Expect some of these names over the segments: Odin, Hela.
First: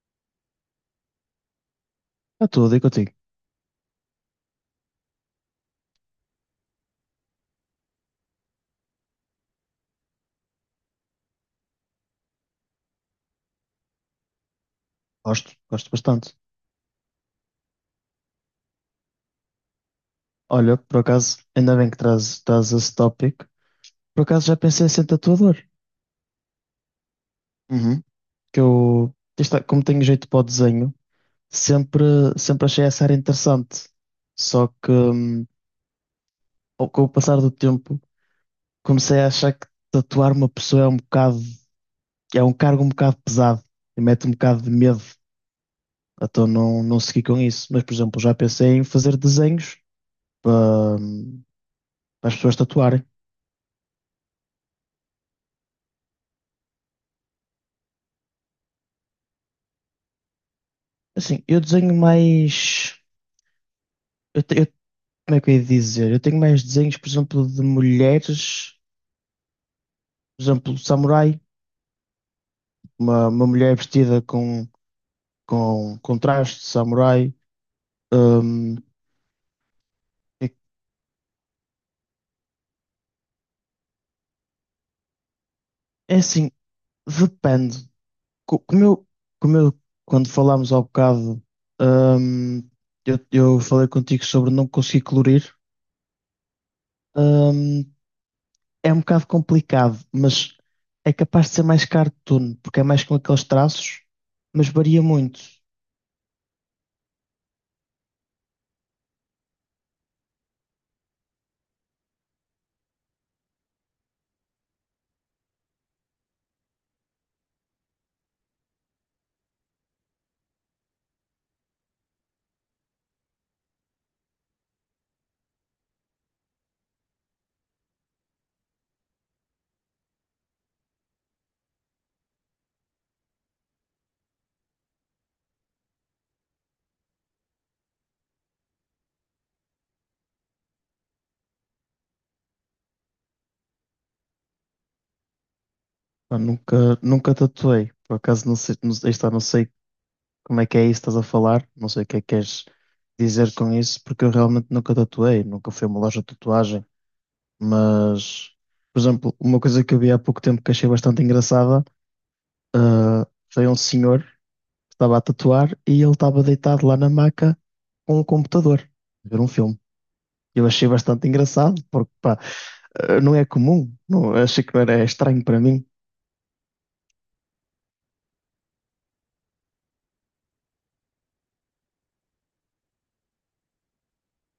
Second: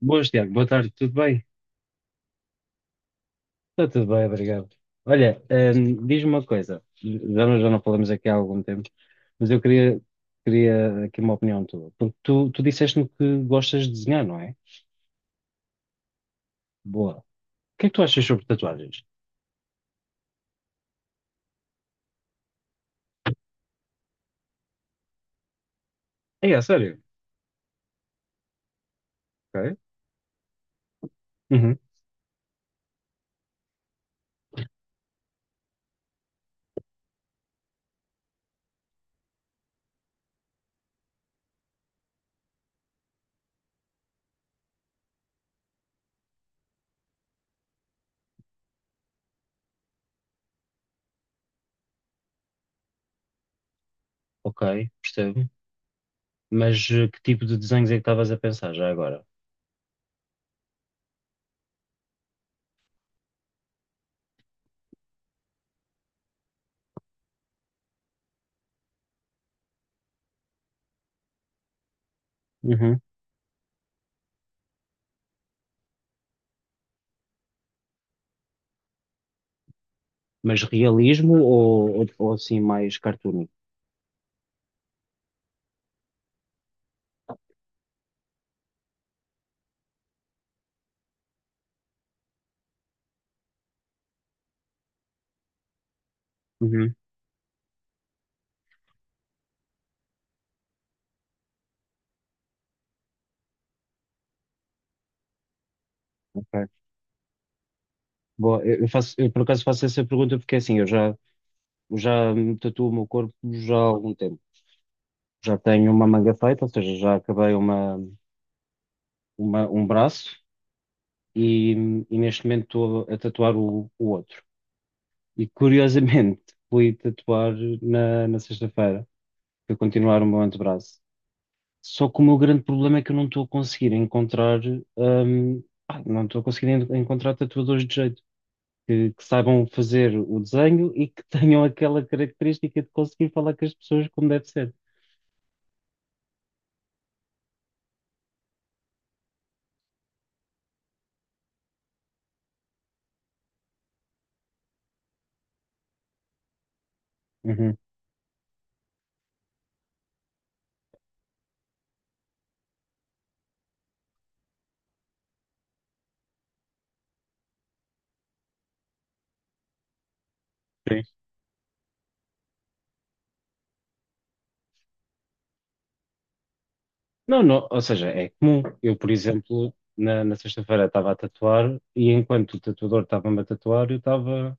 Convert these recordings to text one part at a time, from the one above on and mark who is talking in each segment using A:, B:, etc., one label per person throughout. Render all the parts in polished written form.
A: Boas, Tiago. Boa tarde. Tudo bem?
B: Está tudo aí contigo.
A: Está tudo bem, obrigado. Olha, diz-me uma coisa. Já não falamos aqui há algum tempo, mas queria aqui uma opinião tua. Porque tu disseste-me que gostas de desenhar, não é?
B: Gosto, gosto bastante.
A: Boa. O que é que tu achas sobre tatuagens?
B: Olha, por acaso, ainda bem que traz esse tópico. Por acaso já pensei em ser tatuador.
A: É, é sério?
B: Uhum. Que eu, isto é,
A: Ok.
B: como tenho jeito para o desenho,
A: Uhum,
B: sempre, sempre achei essa área interessante. Só que, ao- com o passar do tempo, comecei a achar que tatuar uma pessoa é um bocado, é um cargo um bocado pesado e mete um bocado de medo. Então não, não segui com isso. Mas, por exemplo, já pensei em fazer desenhos para, para as pessoas tatuarem.
A: ok, percebo. Mas que tipo de desenhos é que estavas a pensar já agora?
B: Assim, eu desenho mais. Eu, te- eu- Como é que eu ia dizer? Eu tenho mais desenhos, por exemplo, de mulheres, por exemplo, samurai,
A: Uhum.
B: uma mulher vestida com, com traje de samurai. Hum, é,
A: Mas realismo ou assim mais cartoon?
B: é assim, depende. Co- Como eu, como eu quando falámos há bocado, hum, eu falei contigo sobre não conseguir colorir.
A: Uhum.
B: Hum, é um bocado complicado, mas é capaz de ser mais cartoon, porque é mais com aqueles traços, mas varia muito.
A: Ok. Boa. Eu por acaso faço essa pergunta porque assim, eu já me tatuo o meu corpo já há algum tempo. Já tenho uma manga feita, ou seja, já acabei um braço e, e neste momento estou a tatuar o outro. E curiosamente fui tatuar na sexta-feira para continuar o meu antebraço. Só que o meu grande problema é que eu não estou a conseguir encontrar, não estou a conseguir encontrar tatuadores de jeito. Que saibam fazer o desenho e que tenham aquela característica de conseguir falar com as pessoas como deve ser.
B: Pá, nunca, nunca tatuei, por acaso não sei, não, aí está, não sei como é que é isso que estás a falar, não sei o que é que queres dizer com isso, porque eu realmente nunca tatuei, nunca fui a uma loja de tatuagem,
A: Uhum.
B: mas, por exemplo, uma coisa que eu vi há pouco tempo que achei bastante engraçada foi um senhor que estava a tatuar e ele estava deitado lá na maca com o computador, a ver um filme. Eu achei bastante engraçado, porque pá, não é comum. Não, achei que não era estranho para mim.
A: Não, não, ou seja, é comum. Eu, por exemplo, na sexta-feira estava a tatuar e enquanto o tatuador estava-me a tatuar, eu estava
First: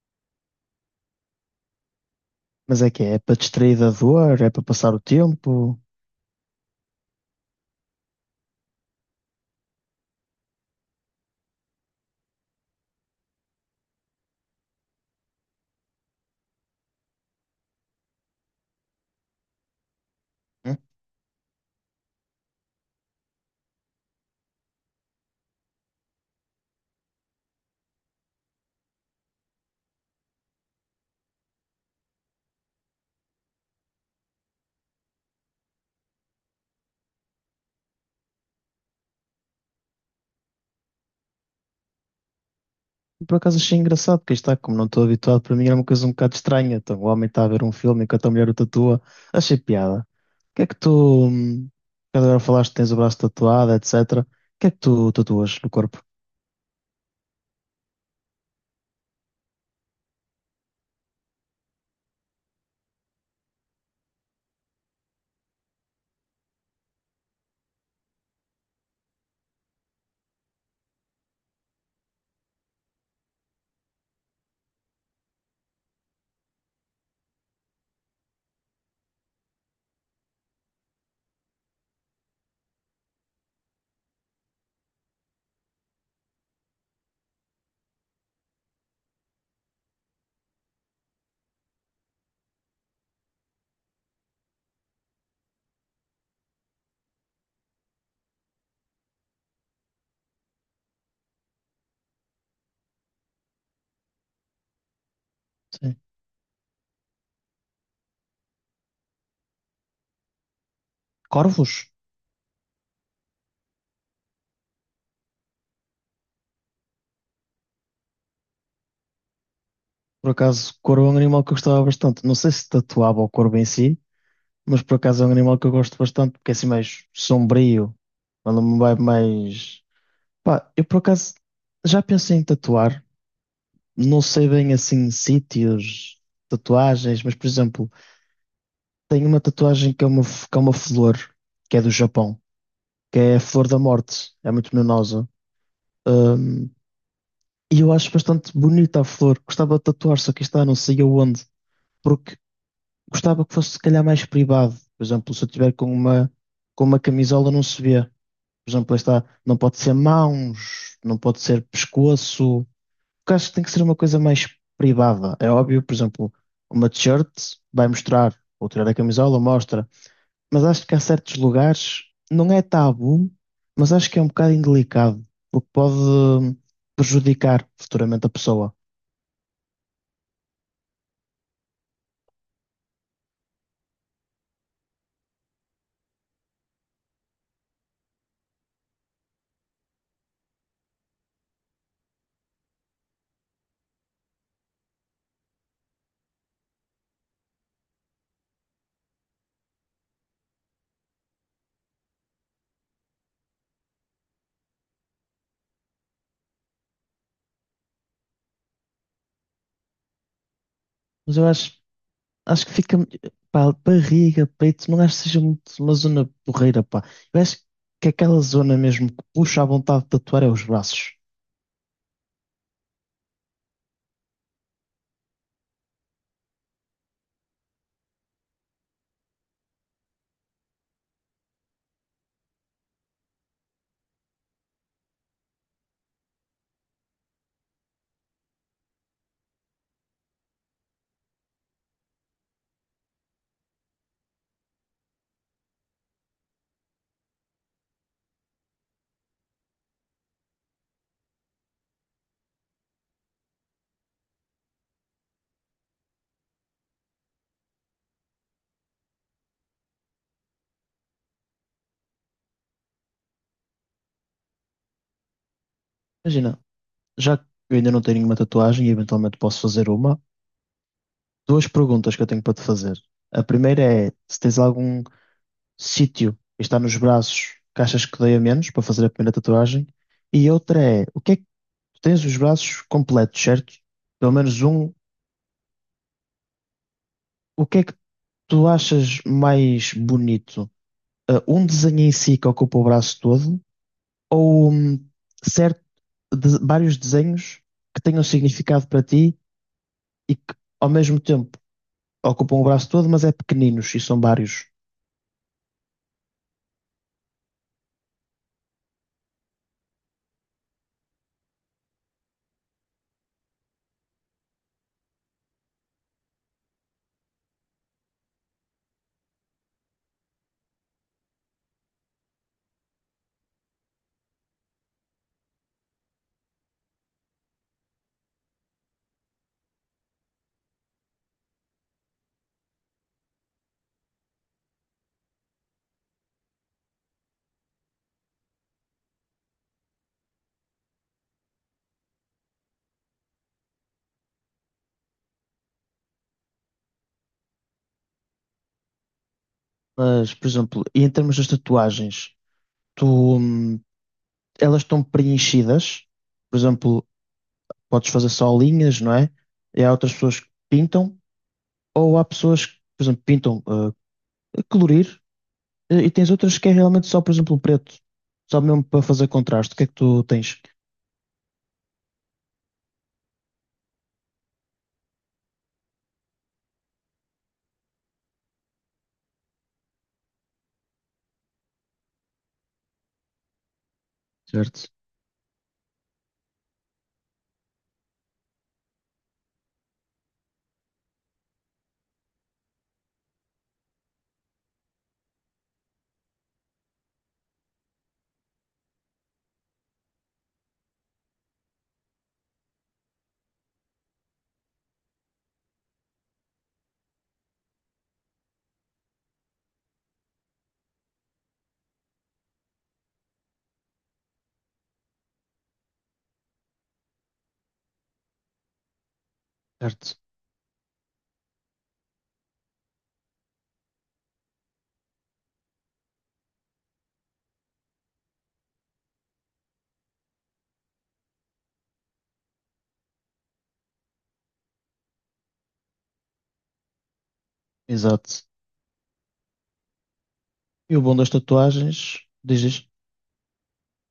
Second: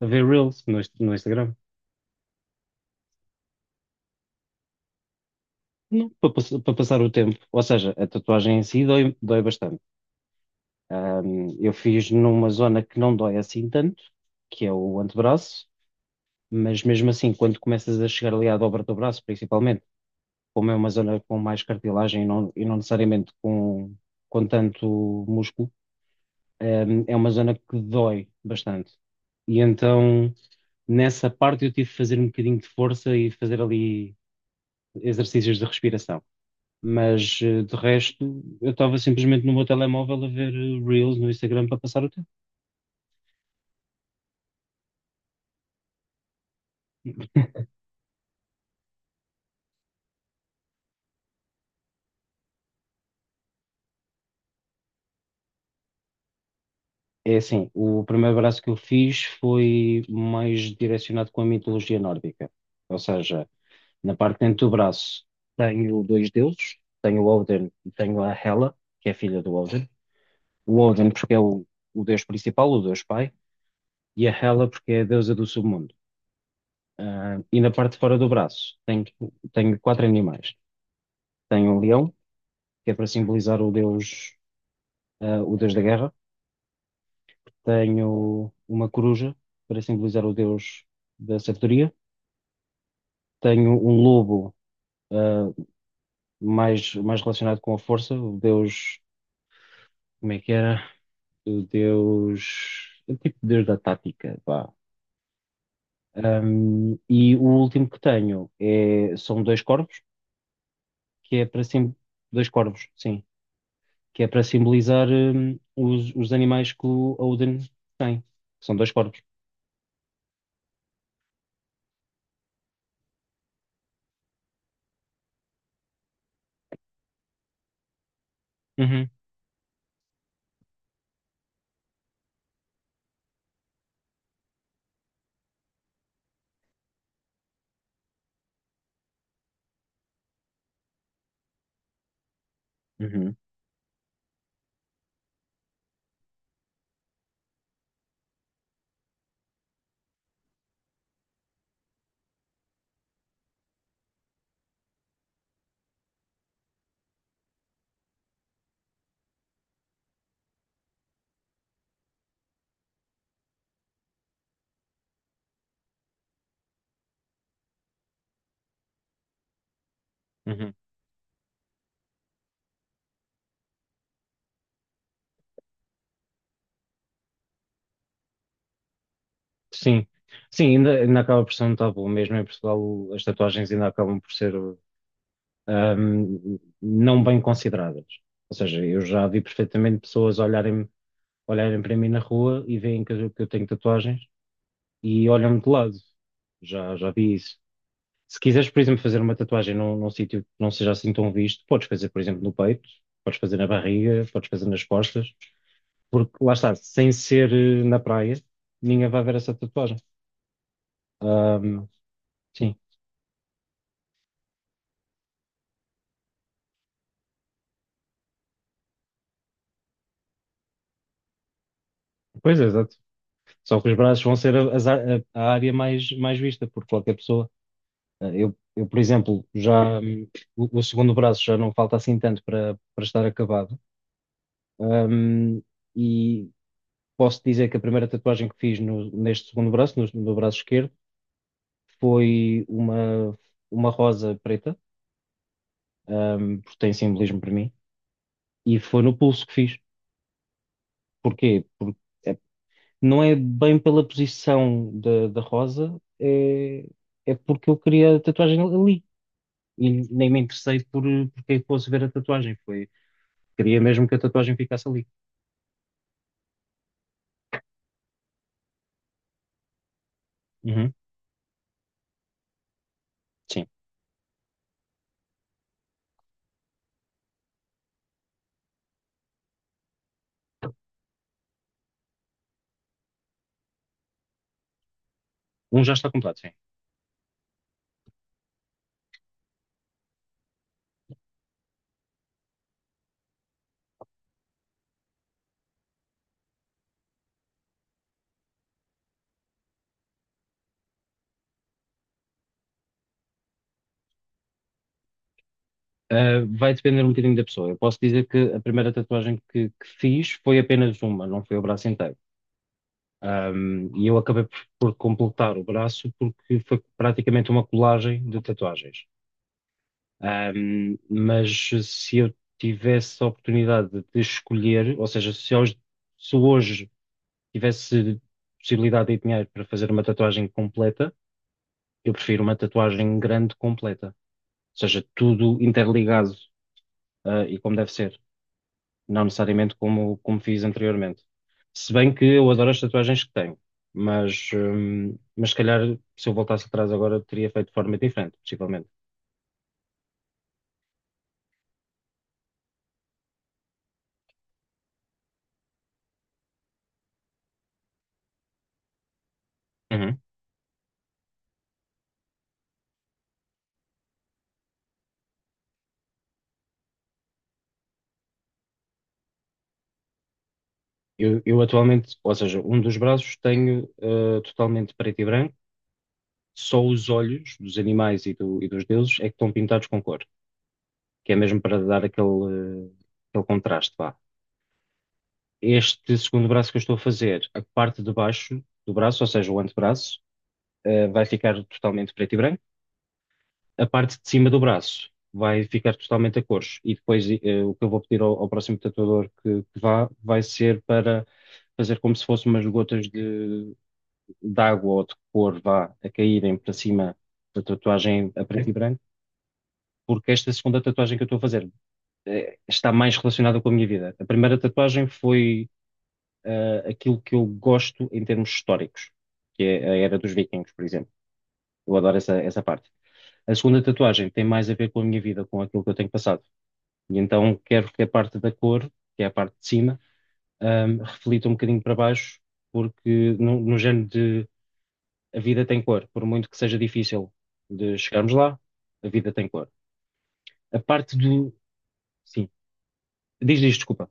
A: a ver Reels no no Instagram.
B: Mas é que é, é para distrair da dor, é para passar o tempo.
A: Não, para passar o tempo. Ou seja, a tatuagem em si dói, dói bastante. Eu fiz numa zona que não dói assim tanto, que é o antebraço, mas mesmo assim, quando começas a chegar ali à dobra do braço, principalmente, como é
B: Hum?
A: uma zona com mais cartilagem e não necessariamente com tanto músculo, é uma zona que dói bastante. E então, nessa parte, eu tive que fazer um bocadinho de força e fazer ali exercícios de respiração. Mas, de resto, eu estava simplesmente no meu telemóvel a ver Reels no Instagram para passar o tempo.
B: Por acaso achei engraçado, porque está, como não estou habituado, para mim era uma coisa um bocado estranha. Então, o homem está a ver um filme enquanto a mulher o tatua. Achei piada. O que é que tu. Agora falaste que tens o braço tatuado, etc. O que é que tu tatuas no corpo?
A: É assim, o primeiro braço que eu fiz foi mais direcionado com a mitologia nórdica. Ou seja, na parte de dentro do braço tenho dois deuses, tenho o Odin e tenho a Hela, que é filha do Odin. O Odin porque o deus principal, o deus pai, e a Hela porque é a deusa do submundo. Ah, e na parte de fora do braço tenho quatro animais. Tenho um leão, que é para simbolizar o deus, o deus da guerra. Tenho uma coruja, para simbolizar o deus da sabedoria. Tenho um lobo, ah, mais relacionado com a força, o deus, como é que era? O deus, o tipo de deus da tática, pá.
B: Sim.
A: Um, e o último que tenho é, são dois corvos, que é para
B: Corvos?
A: sim, dois corvos, sim, que é para simbolizar um, os animais que o Odin tem, que são dois corvos.
B: Por acaso, corvo é um animal que eu gostava bastante. Não sei se tatuava o corvo em si, mas por acaso é um animal que eu gosto bastante, porque é assim mais sombrio, quando me vai
A: Uhum,
B: mais. Pá, eu por acaso já pensei em tatuar, não sei bem assim sítios, tatuagens, mas por exemplo, tenho uma tatuagem que é uma, que é uma flor, que é do Japão, que
A: uhum,
B: é a flor da morte, é muito venenosa. Hum, e eu acho bastante bonita a flor, gostava de tatuar, só que está, não sei aonde, porque gostava que fosse se calhar mais privado, por exemplo, se eu tiver com uma camisola não se vê. Por exemplo, lá está, não pode ser mãos, não pode ser pescoço. Porque acho que tem que ser uma coisa mais privada. É óbvio, por exemplo, uma t-shirt vai mostrar, ou tirar a camisola mostra. Mas
A: uhum.
B: acho que há certos lugares, não é tabu, mas acho que é um bocado indelicado, porque pode prejudicar futuramente a pessoa.
A: Sim, sim, ainda, ainda acaba por ser um tabu, mesmo em Portugal as tatuagens ainda acabam por ser um, não bem consideradas. Ou seja, eu já vi perfeitamente pessoas olharem para mim na rua e veem que eu tenho tatuagens e olham-me de lado. Já vi isso. Se quiseres, por exemplo, fazer uma tatuagem num sítio que não seja assim tão visto, podes fazer, por exemplo, no peito, podes fazer na barriga, podes fazer nas costas, porque lá está, sem ser na praia, ninguém vai ver essa tatuagem.
B: Mas eu acho,
A: Ahm,
B: Acho que
A: sim,
B: fica, pá, barriga, peito, não acho que seja muito uma zona porreira, pá. Eu acho que aquela zona mesmo que puxa à vontade de tatuar é os braços.
A: pois é, exato. Só que os braços vão ser a, as ar- a área mais, mais vista por qualquer pessoa. Ah, por exemplo, já o segundo braço já não falta assim tanto para estar acabado. Ahm, e posso dizer que a primeira tatuagem que fiz neste segundo braço, no braço esquerdo, foi uma rosa preta, porque tem simbolismo para mim, e foi no pulso que fiz. Porquê? Porque é, não é bem pela posição da rosa, é, é porque eu queria a tatuagem ali. E nem me interessei por porque é que fosse ver a tatuagem. Foi, queria mesmo que a tatuagem ficasse ali.
B: Imagina, já que eu ainda não tenho nenhuma tatuagem e eventualmente posso fazer uma,
A: Uhum,
B: duas perguntas que eu tenho para te fazer. A
A: sim.
B: primeira é se tens algum sítio que está nos braços que achas que doia menos para fazer a primeira tatuagem. E outra é, o que é que tu tens os braços completos, certo? Pelo menos um,
A: Um já está completo, sim.
B: o que é que tu achas mais bonito? Ah, um desenho em si que ocupa o braço todo ou certo, vários desenhos que tenham significado para ti e que ao mesmo tempo ocupam o braço todo, mas é pequeninos e são vários.
A: Vai depender um bocadinho da pessoa. Eu posso dizer que a primeira tatuagem que fiz foi apenas uma, não foi o braço inteiro. Um, e eu acabei por completar o braço porque foi praticamente uma colagem de tatuagens. Um, mas se eu tivesse a oportunidade de escolher, ou seja, se hoje tivesse possibilidade e dinheiro para fazer uma tatuagem completa, eu prefiro uma tatuagem grande completa, ou seja, tudo interligado, ah, e como deve ser. Não necessariamente como fiz anteriormente. Se bem que eu adoro as tatuagens que tenho, mas, mas se calhar se eu voltasse atrás agora teria feito de forma diferente, possivelmente.
B: Mas, por exemplo, e em termos das tatuagens, tu, elas estão preenchidas, por exemplo, podes fazer só linhas, não é? E há outras
A: Uhum.
B: pessoas que pintam, ou há pessoas que, por exemplo, pintam ah, a colorir. E tens outras que é realmente só, por exemplo, o preto. Só mesmo para fazer contraste. O que é que tu tens?
A: Eu atualmente, ou seja, um dos braços tenho totalmente preto e branco, só os olhos dos animais e dos deuses é que estão pintados com cor, que é mesmo para dar aquele, aquele contraste, vá.
B: Certo?
A: Este segundo braço que eu estou a fazer, a parte de baixo do braço, ou seja, o antebraço, vai ficar totalmente preto e branco. A parte de cima do braço vai ficar totalmente a cores. E depois eh, o que eu vou pedir ao próximo tatuador que vá vai ser para fazer como se fossem umas gotas de água ou de cor vá a caírem para cima da tatuagem a preto e branco, porque esta segunda tatuagem que eu estou a fazer está mais relacionada com a minha vida. A primeira tatuagem foi aquilo que eu gosto em termos históricos, que é a
B: Certo.
A: era dos vikings, por exemplo. Eu adoro essa parte. A segunda tatuagem tem mais a ver com a minha vida, com aquilo que eu tenho passado. E então quero que a parte da cor, que é a parte de cima, reflita um bocadinho para baixo, porque no género de a vida tem cor, por muito que seja difícil de chegarmos
B: Exato.
A: lá, a vida tem cor. A
B: E o bom
A: parte
B: das
A: do.
B: tatuagens,
A: Sim,
B: dizes,
A: diz, diz, desculpa.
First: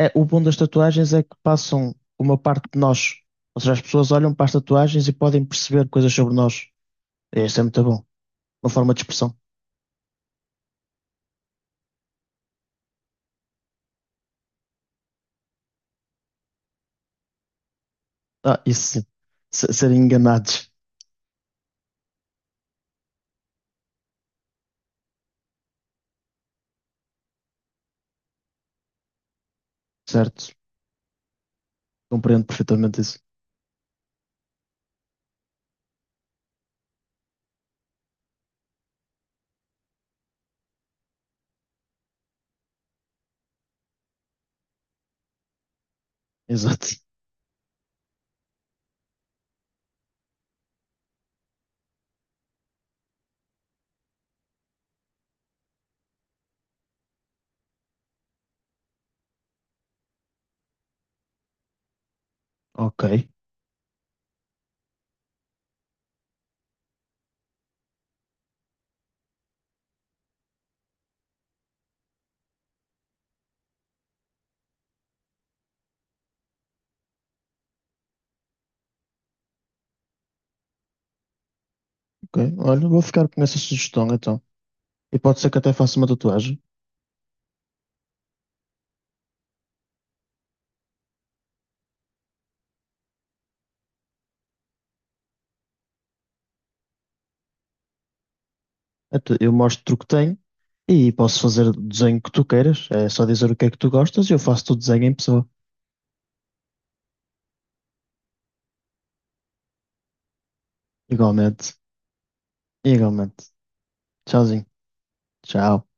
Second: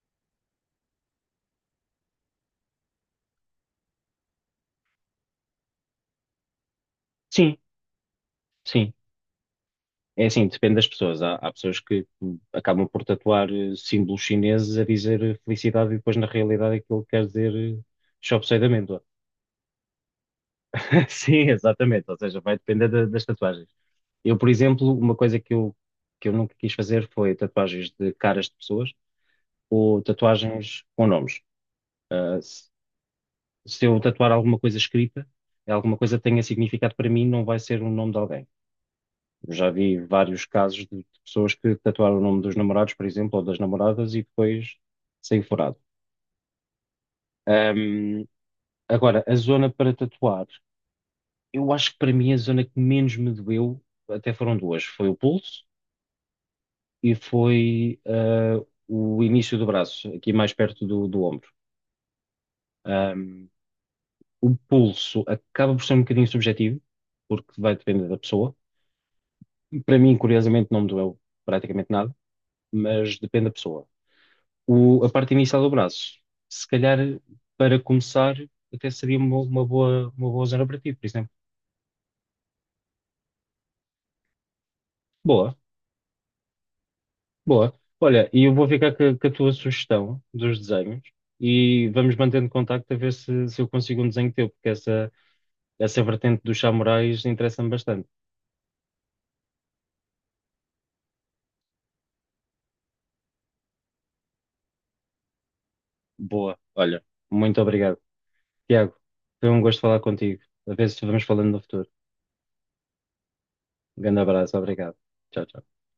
B: é, o bom das tatuagens é que passam uma parte de nós. Ou seja, as pessoas olham para as tatuagens e podem perceber coisas sobre nós. E
A: Sim,
B: isso é muito bom. Uma
A: sim.
B: forma de expressão.
A: É assim, depende das pessoas. Há pessoas que acabam por tatuar símbolos chineses a dizer eh, felicidade e depois na realidade aquilo quer dizer eh, chop suey
B: Ah,
A: de
B: isso
A: amêndoa.
B: sim. Se- serem enganados.
A: Sim, exatamente. Ou seja, vai depender das tatuagens. Eu, por exemplo, uma coisa que eu nunca quis fazer foi tatuagens de caras de pessoas ou
B: Certo.
A: tatuagens com nomes. Ah,
B: Compreendo perfeitamente isso.
A: se eu tatuar alguma coisa escrita, é alguma coisa que tenha significado para mim, não vai ser o nome de alguém. Eu já vi vários casos de pessoas que tatuaram o nome dos namorados, por exemplo, ou das namoradas e depois saiu furado.
B: Exato.
A: Ahm, agora, a zona para tatuar, eu acho que para mim a zona que menos me doeu até foram duas. Foi o pulso e foi ah, o início do braço, aqui mais perto do ombro.
B: Ok.
A: Ahm, o pulso acaba por ser um bocadinho subjetivo, porque vai depender da pessoa. Para mim, curiosamente, não me doeu praticamente nada, mas depende da pessoa. A parte inicial do braço, se calhar para começar, até seria uma boa zona para ti, por exemplo.
B: Ok. Olha, vou ficar com essa sugestão então. E pode ser
A: Boa,
B: que até faça uma tatuagem.
A: boa. Olha, e eu vou ficar com a tua sugestão dos desenhos e vamos mantendo contacto a ver se eu consigo um desenho teu, porque essa vertente dos samurais interessa-me bastante.
B: Então, eu mostro o que tenho e posso fazer o desenho que tu queiras. É só dizer o que é que tu gostas e eu faço o desenho em pessoa.
A: Boa, olha, muito obrigado. Tiago, foi um gosto falar contigo. A ver se vamos falando no
B: Igualmente.
A: futuro.
B: Igualmente.
A: Um grande abraço,
B: Tchauzinho.
A: obrigado. Tchau, tchau.
B: Tchau.